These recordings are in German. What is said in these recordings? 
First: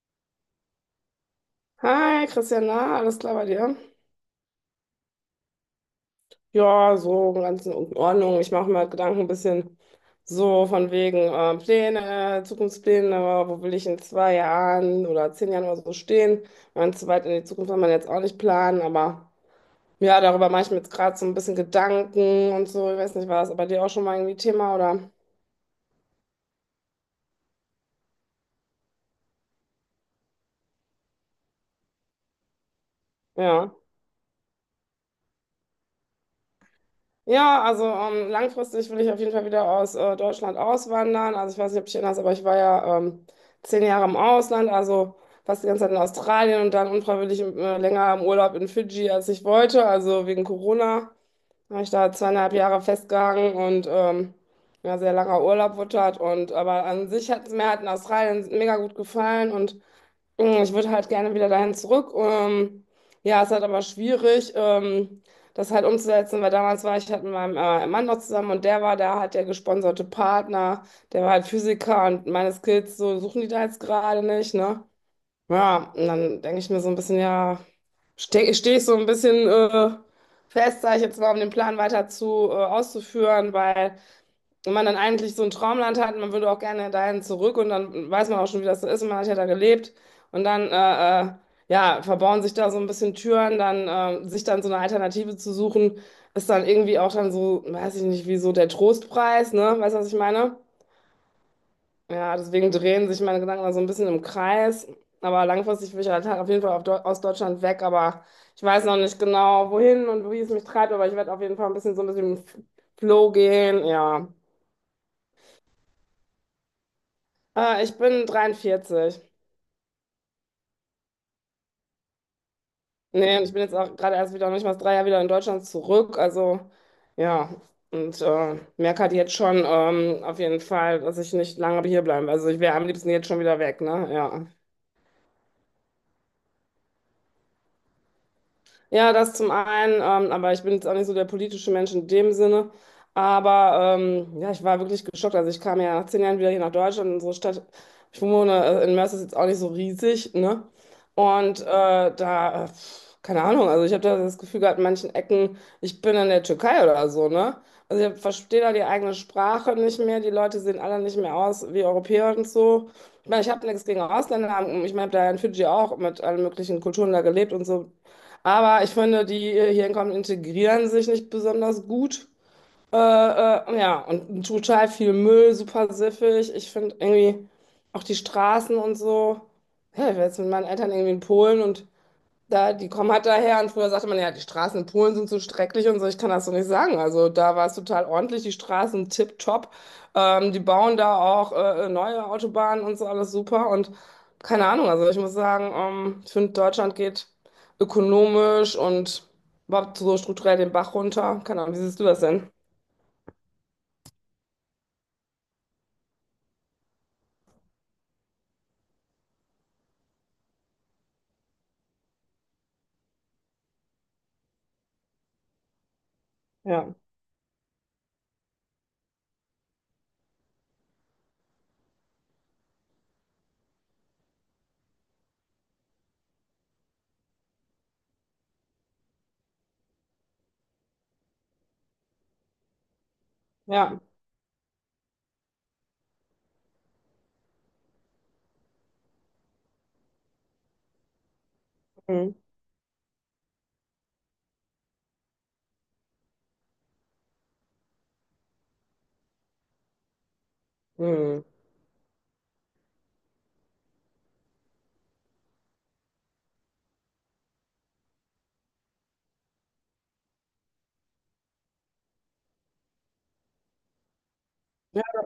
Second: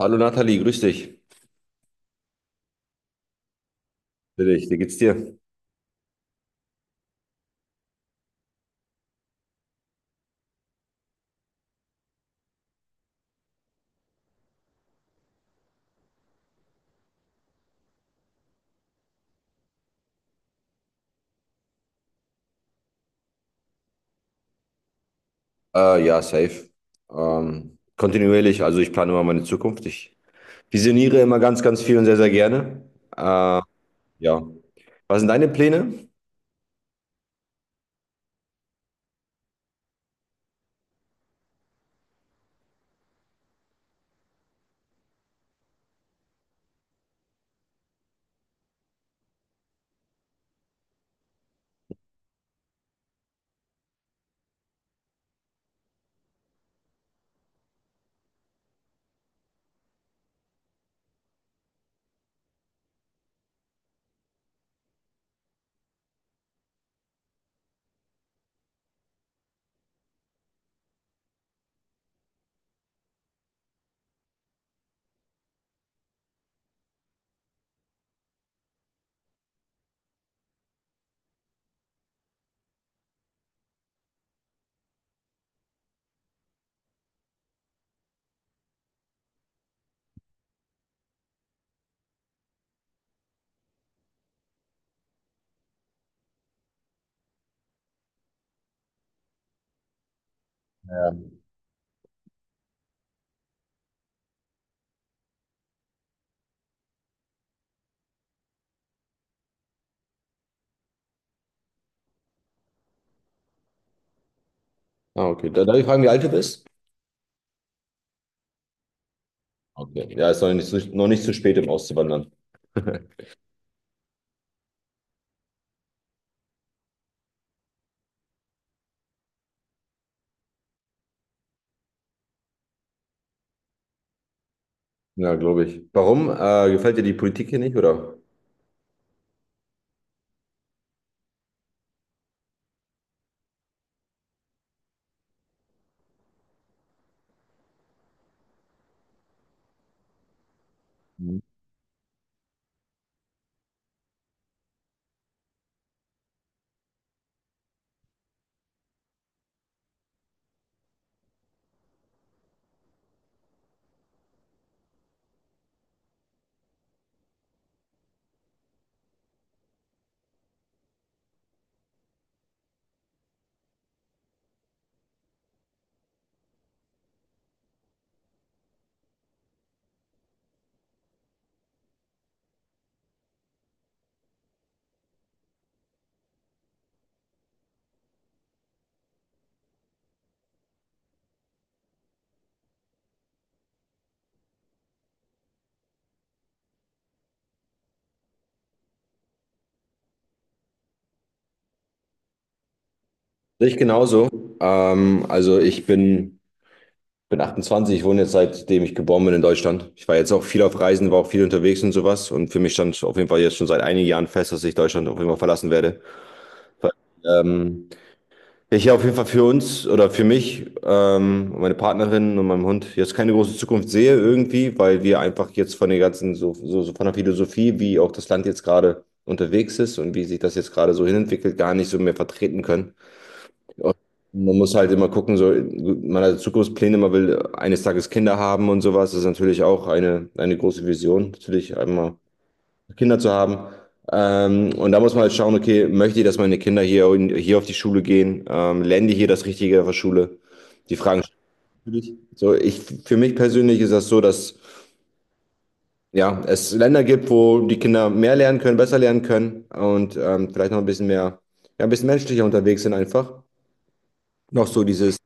Hallo Nathalie, grüß dich. Hi Christian, na, alles klar bei dir? Grüß dich, wie geht's dir? Ja, so ganz in Ordnung. Ich mache mir halt Gedanken ein bisschen so von wegen Pläne, Zukunftspläne, wo will ich in zwei Jahren oder zehn Jahren oder so stehen? Ganz zu weit in die Zukunft kann man jetzt auch nicht planen, aber ja, darüber mache ich mir jetzt gerade so ein bisschen Gedanken und so. Ich weiß nicht, war das bei dir auch schon mal irgendwie Thema oder? Ja, safe. Kontinuierlich, also ich plane immer meine Zukunft. Ich visioniere immer ganz, ganz viel und sehr, sehr gerne. Äh, Ja. ja. Was sind deine Pläne? Ja, also langfristig will ich auf jeden Fall wieder aus Deutschland auswandern. Also ich weiß nicht, ob du dich erinnerst, aber ich war ja zehn Jahre im Ausland, also fast die ganze Zeit in Australien und dann unfreiwillig länger im Urlaub in Fidschi, als ich wollte. Also wegen Corona habe ich da zweieinhalb Jahre festgehangen und ja, sehr langer Urlaub wurde das. Und aber an sich hat es mir halt in Australien mega gut gefallen und ich würde halt gerne wieder dahin zurück. Ja, ist halt aber schwierig, das halt umzusetzen, weil damals war ich halt mit meinem Mann noch zusammen und der war da, hat der gesponserte Partner, der war halt Physiker und meine Skills, so suchen die da jetzt gerade nicht, ne? Ja, und dann denke ich mir so ein bisschen, ja, steh ich so ein bisschen fest, sage ich jetzt mal, um den Plan weiter zu auszuführen, weil wenn man dann eigentlich so ein Traumland hat, man würde auch gerne dahin zurück und dann weiß man auch schon, wie das so ist und man hat ja da gelebt und dann ja, verbauen sich da so ein bisschen Türen, dann sich dann so eine Alternative zu suchen, ist dann irgendwie auch dann so, weiß ich nicht, wie so der Trostpreis, ne? Weißt du, was ich meine? Ja, deswegen drehen sich meine Gedanken da so ein bisschen im Kreis, aber langfristig will ich halt auf jeden Fall auf aus Deutschland weg, aber ich weiß noch nicht genau, wohin und wie es mich treibt, aber ich werde auf jeden Fall ein bisschen so ein bisschen im Flow gehen, ja. Ah, okay. Darf ich fragen, wie alt du bist? Ich bin 43. Okay. Ja, ist noch nicht zu spät, um auszuwandern. Nee, und ich bin jetzt auch gerade erst wieder, noch nicht mal drei Jahre wieder in Deutschland zurück. Also, ja. Und merke halt jetzt schon auf jeden Fall, dass ich nicht lange hier bleiben. Also, ich wäre am liebsten jetzt schon wieder weg, ne? Ja. Ja, glaube ich. Warum? Gefällt dir die Politik hier nicht, oder? Ja, das zum einen, aber ich bin jetzt auch nicht so der politische Mensch in dem Sinne. Aber ja, ich war wirklich geschockt. Also ich kam ja nach zehn Jahren wieder hier nach Deutschland, in unsere Stadt. Ich wohne in Mörs, ist jetzt auch nicht so riesig, ne? Mhm. Und keine Ahnung, also ich habe da das Gefühl gehabt, in manchen Ecken, ich bin in der Türkei oder so, ne? Also ich verstehe da die eigene Sprache nicht mehr, die Leute sehen alle nicht mehr aus wie Europäer und so. Ich meine, ich habe nichts gegen Ausländer. Ich meine, ich habe da in Fidschi auch mit allen möglichen Kulturen da gelebt und so. Aber ich finde, die hier hinkommen, integrieren sich nicht besonders gut. Ja, und total viel Müll, super siffig. Ich finde irgendwie auch die Straßen und so. Ja, ich war jetzt mit meinen Eltern irgendwie in Polen und da, die kommen halt daher und früher sagte man ja, die Straßen in Polen sind so schrecklich und so, ich kann das so nicht sagen. Also da war es total ordentlich, die Straßen tipptopp. Die bauen da auch neue Autobahnen und so, alles super und keine Ahnung. Also ich muss sagen, ich finde, Deutschland geht ökonomisch und überhaupt so strukturell den Bach runter. Keine Ahnung, wie siehst du das denn? Sehe ich genauso. Also ich bin 28. Ich wohne jetzt seitdem ich geboren bin in Deutschland. Ich war jetzt auch viel auf Reisen, war auch viel unterwegs und sowas. Und für mich stand auf jeden Fall jetzt schon seit einigen Jahren fest, dass ich Deutschland auf jeden Fall verlassen werde. Weil Ja, ähm, ich hier auf jeden Fall für uns oder für mich, und meine Partnerin und meinem Hund jetzt keine große Zukunft sehe irgendwie, weil wir einfach jetzt von der ganzen, so von der Philosophie, wie auch das Land jetzt gerade unterwegs ist und wie sich das jetzt gerade so hinentwickelt, gar nicht so mehr vertreten können. Und ja. man muss halt immer gucken, so, man hat Zukunftspläne, man will eines Tages Kinder haben und sowas. Das ist natürlich auch eine große Vision, natürlich einmal Mhm. Kinder zu haben. Und da muss man halt schauen, okay, möchte ich, dass meine Kinder hier, hier auf die Schule gehen? Lernen die hier das Richtige auf der Schule? Die Fragen stellen Mhm. natürlich. So, ich, für mich persönlich ist das so, dass ja, es Länder gibt, wo die Kinder mehr lernen können, besser lernen können und vielleicht noch ein bisschen mehr, ja, ein bisschen menschlicher unterwegs sind einfach. Noch so dieses,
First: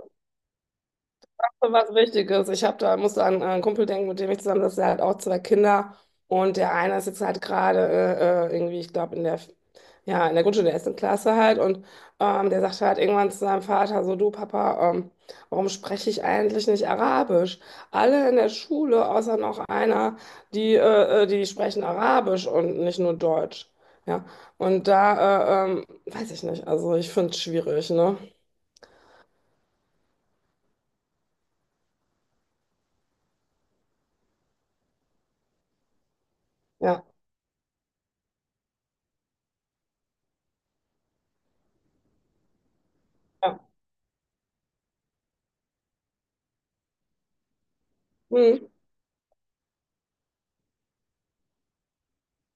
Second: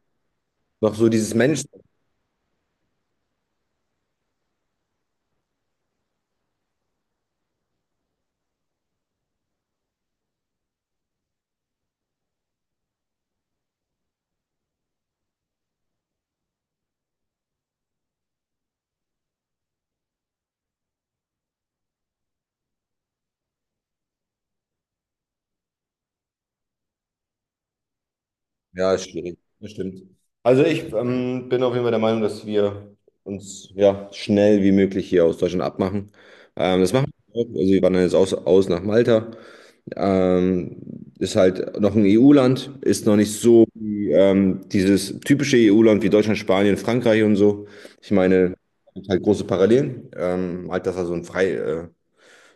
noch so dieses Mensch. Was Wichtiges. Ich hab da, musste an einen Kumpel denken, mit dem ich zusammen sitze. Der hat auch zwei Kinder. Und der eine ist jetzt halt gerade irgendwie, ich glaube, in der, ja, in der Grundschule, der ersten Klasse halt. Und der sagte halt irgendwann zu seinem Vater so, du Papa, warum spreche ich eigentlich nicht Arabisch? Alle in der Schule, außer noch einer, die, die sprechen Arabisch und nicht nur Deutsch. Ja. Und da, weiß ich nicht. Also ich finde es schwierig, ne? Ja, ist schwierig. Das stimmt. Also ich bin auf jeden Fall der Meinung, dass wir uns ja schnell wie möglich hier aus Deutschland abmachen. Das Ja. machen wir auch. Also wir wandern jetzt aus, aus nach Malta. Ähm, ist halt noch ein EU-Land, ist noch nicht Ja. so wie dieses typische EU-Land wie Deutschland, Spanien, Frankreich und so. Ich meine, Hm. es gibt halt große Parallelen. Malta ist ja so ein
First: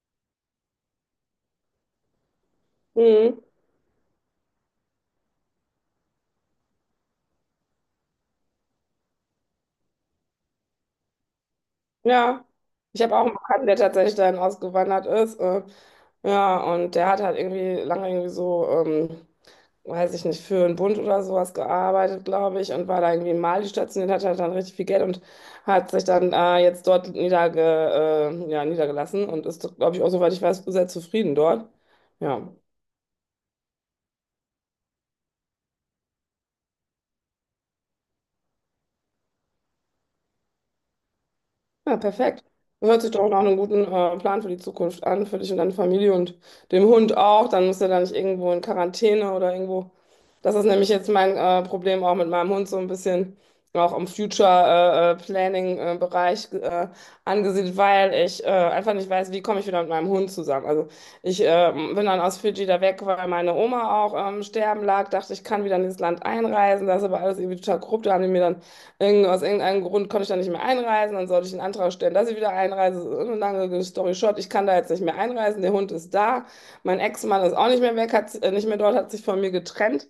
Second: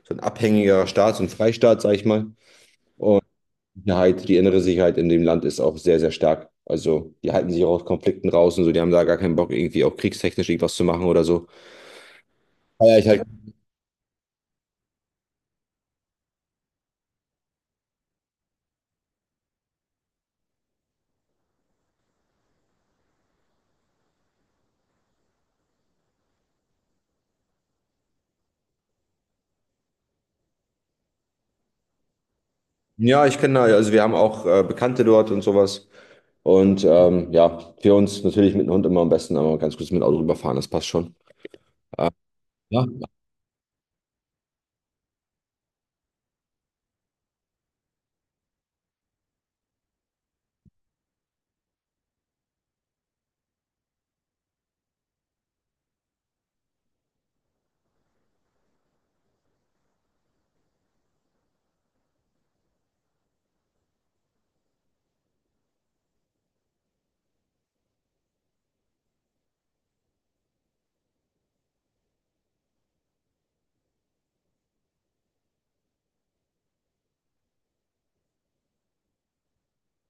so ein abhängiger Staat, so ein Freistaat, sag ich mal. Hm. Sicherheit, die innere Sicherheit in dem Land ist auch sehr, sehr stark. Also die halten sich auch aus Konflikten raus und so, die haben da gar keinen Bock, irgendwie auch kriegstechnisch irgendwas zu machen oder so. Ja, Aber ich ich habe halt, auch einen Bekannten, der tatsächlich dahin ausgewandert ist. Ja, und der hat halt irgendwie lange irgendwie so, weiß ich nicht, für einen Bund oder sowas gearbeitet, glaube ich, und war da irgendwie in Mali stationiert, hat halt dann richtig viel Geld und hat sich dann jetzt dort ja, niedergelassen und ist, glaube ich, auch, soweit ich weiß, sehr zufrieden dort. Ja. ja, ich kenne da, also wir haben auch Bekannte dort und sowas. Und ja, für uns natürlich mit dem Hund immer am besten, aber ganz kurz mit dem Auto rüberfahren, das passt schon. Ja, Äh, perfekt. ja. Hört sich doch nach einem guten Plan für die Zukunft an, für dich und deine Familie und dem Hund auch. Dann muss er da nicht irgendwo in Quarantäne oder irgendwo. Das ist nämlich jetzt mein Problem auch mit meinem Hund so ein bisschen auch im Future Planning Bereich angesiedelt, weil ich einfach nicht weiß, wie komme ich wieder mit meinem Hund zusammen. Also ich bin dann aus Fidschi da weg, weil meine Oma auch sterben lag, dachte, ich kann wieder in dieses Land einreisen. Das ist aber alles irgendwie total korrupt. Da haben die mir dann aus irgendeinem Grund konnte ich da nicht mehr einreisen, dann sollte ich einen Antrag stellen, dass ich wieder einreise. So eine lange story short, ich kann da jetzt nicht mehr einreisen, der Hund ist da, mein Ex-Mann ist auch nicht mehr weg, hat, nicht mehr dort, hat sich von mir getrennt.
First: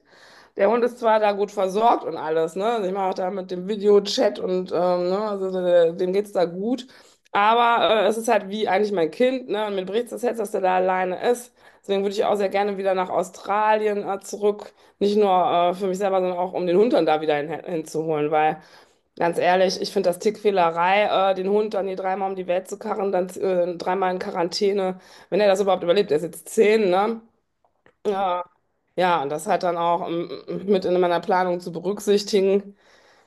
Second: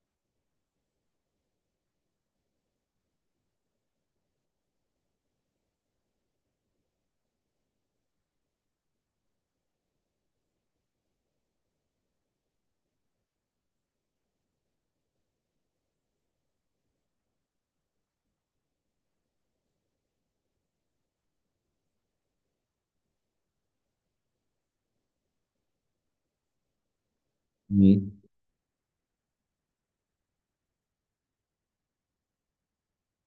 Der Hund ist zwar da gut versorgt und alles, ne? Also ich mache auch da mit dem Videochat und ne? Also dem geht's da gut. Aber es ist halt wie eigentlich mein Kind, ne? Und mir bricht das Herz, dass der da alleine ist. Deswegen würde ich auch sehr gerne wieder nach Australien zurück. Nicht nur für mich selber, sondern auch um den Hund dann da wieder hinzuholen, weil. Ganz ehrlich, ich finde das Tickfehlerei, den Hund dann hier dreimal um die Welt zu karren, dann dreimal in Quarantäne, wenn er das überhaupt überlebt, er ist jetzt zehn, ne? Mhm. Ja, ja, und das halt dann auch mit in meiner Planung zu berücksichtigen,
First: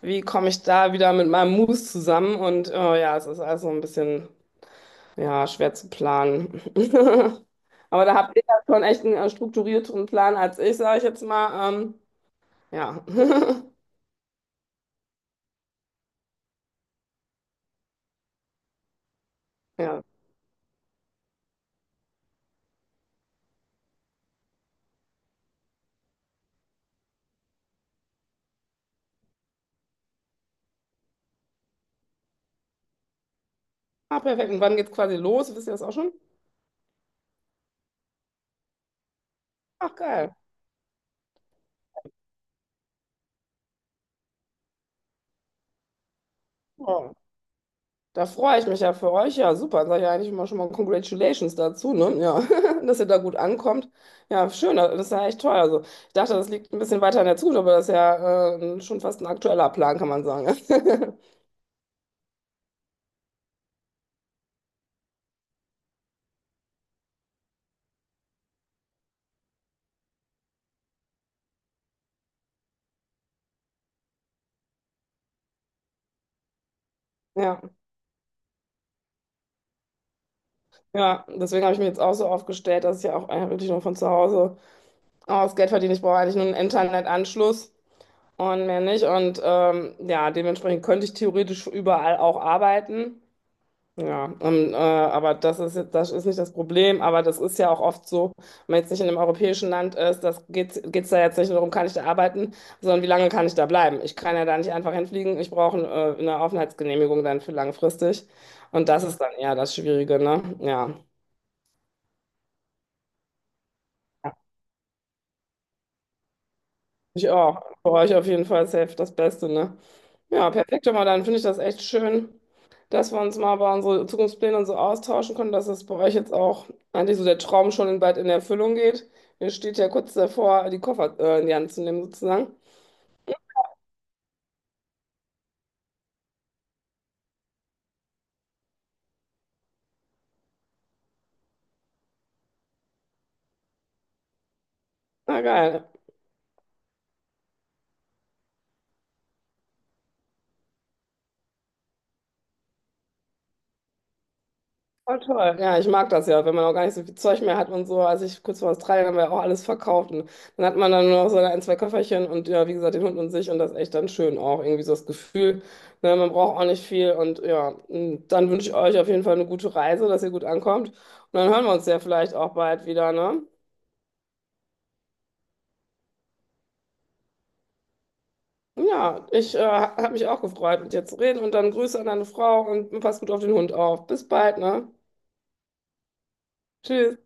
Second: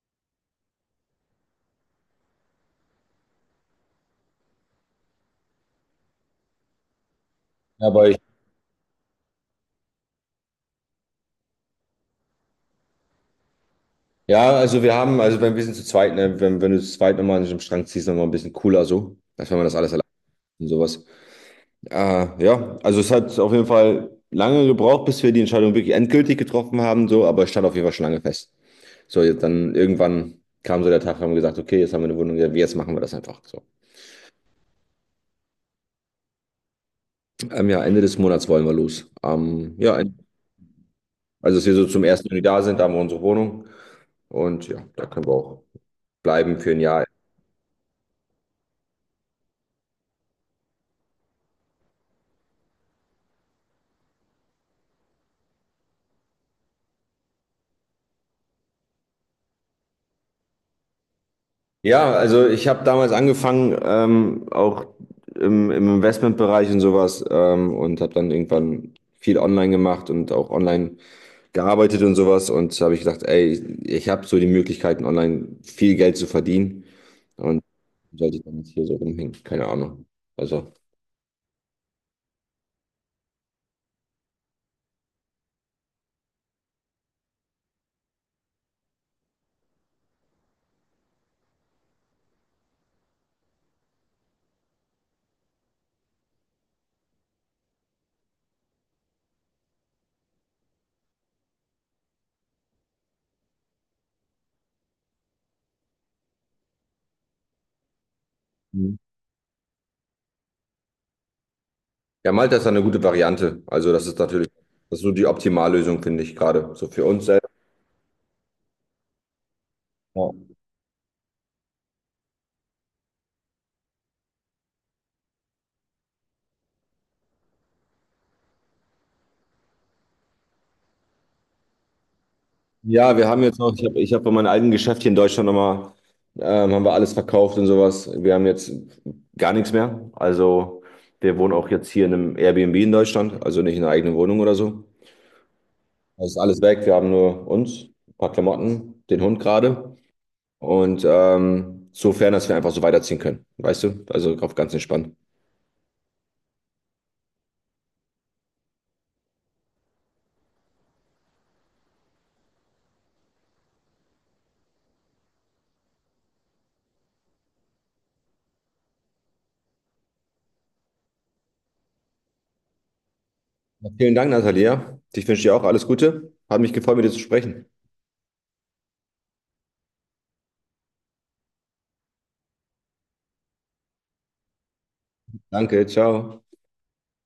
wie komme ich da wieder mit meinem Moose zusammen und ja, es ist also ein bisschen, ja, schwer zu planen. Ja, Aber aber da ich, habt ihr ja schon echt einen strukturierteren Plan als ich, sage ich jetzt mal. Ja. ja, also wir haben, also wenn wir sind zu zweit, ne, wenn du zu zweit nochmal an einem Strang ziehst, nochmal ein bisschen cooler so, als wenn man das alles allein Ja. und sowas. Ah, ja, also es hat auf jeden Fall lange gebraucht, bis wir die Entscheidung wirklich endgültig getroffen haben, so, aber es stand auf jeden Fall schon lange fest. So, jetzt dann irgendwann kam so der Tag, haben wir gesagt, okay, jetzt haben wir eine Wohnung, ja, jetzt machen wir das einfach so. Ah, perfekt. Und wann geht's quasi los? Wisst ihr das auch schon? Ja, Ende des Monats wollen wir los. Ach, geil. Also dass wir so zum 1. Juni da sind, da haben wir unsere Wohnung und ja, da können wir auch bleiben für ein Jahr. Oh. Da freue ich mich ja für euch. Ja, super. Dann sage ich ja eigentlich immer schon mal Congratulations dazu, ne? Ja, dass ihr da gut ankommt. Ja, schön. Das ist ja echt toll. Also, ich dachte, das liegt ein bisschen weiter in der Zukunft, aber das ist ja schon fast ein aktueller Plan, kann man sagen. Ja, also ich habe damals angefangen, auch im Investmentbereich und sowas und habe dann irgendwann viel online gemacht und auch online gearbeitet und sowas und habe ich gedacht, ey, ich habe so die Möglichkeiten, online viel Geld zu verdienen Ja, und sollte ich dann nicht hier so rumhängen, keine Ahnung. Also, ja. Deswegen habe ich mir jetzt auch so aufgestellt, dass ich ja auch eigentlich wirklich nur von zu Hause aus Geld verdiene. Ich brauche eigentlich nur einen Internetanschluss und mehr nicht. Und ja, dementsprechend könnte ich theoretisch überall auch arbeiten. Ja, aber das ist jetzt, das ist nicht das Problem, aber das ist ja auch oft so, wenn man jetzt nicht in einem europäischen Land ist, das geht's da jetzt nicht nur darum, kann ich da arbeiten, sondern wie lange kann ich da bleiben? Ich kann ja da nicht einfach hinfliegen, ich brauche eine Aufenthaltsgenehmigung dann für langfristig. Und Mhm. das ist dann eher das Schwierige, ne? Ja. Ja, Malta ist da eine gute Variante. Also, das ist natürlich, das ist so die Optimallösung, finde ich gerade, so für uns Ich selbst. auch. Für euch auf jeden Fall safe das Beste, ne? Ja, Ja, perfekt. Aber dann finde ich das echt schön, dass wir uns mal über unsere Zukunftspläne und so austauschen können, dass das bei euch jetzt auch eigentlich so der Traum schon bald in Erfüllung geht. Ihr steht ja kurz davor, die Koffer in die Hand zu nehmen, sozusagen. ja, wir haben jetzt noch, ich hab bei meinem alten Geschäft hier in Deutschland nochmal, haben wir alles verkauft und sowas. Wir haben jetzt gar nichts mehr. Also, wir wohnen auch jetzt hier in einem Airbnb in Deutschland, also nicht in einer eigenen Wohnung oder so. Na geil. Es ist alles weg. Wir haben nur uns, ein paar Klamotten, den Hund gerade. Und sofern, dass wir einfach so weiterziehen können. Weißt du? Also auf ganz entspannt. Voll toll. Ja, ich mag das ja, wenn man auch gar nicht so viel Zeug mehr hat und so. Als ich kurz vor Australien haben wir auch alles verkauft und dann hat man dann nur noch so ein, zwei Köfferchen und ja, wie gesagt, den Hund und sich und das ist echt dann schön auch. Irgendwie so das Gefühl, ne, man braucht auch nicht viel und ja, und dann wünsche ich euch auf jeden Fall eine gute Reise, dass ihr gut ankommt und dann hören wir uns ja vielleicht auch bald wieder, ne? Vielen Dank, Natalia. Ich wünsche dir auch alles Gute. Hat mich gefreut, mit dir zu sprechen. Ja, ich habe mich auch gefreut, mit dir zu reden und dann Grüße an deine Frau und pass gut auf den Hund auf. Bis bald, ne? Danke, ciao. Tschüss.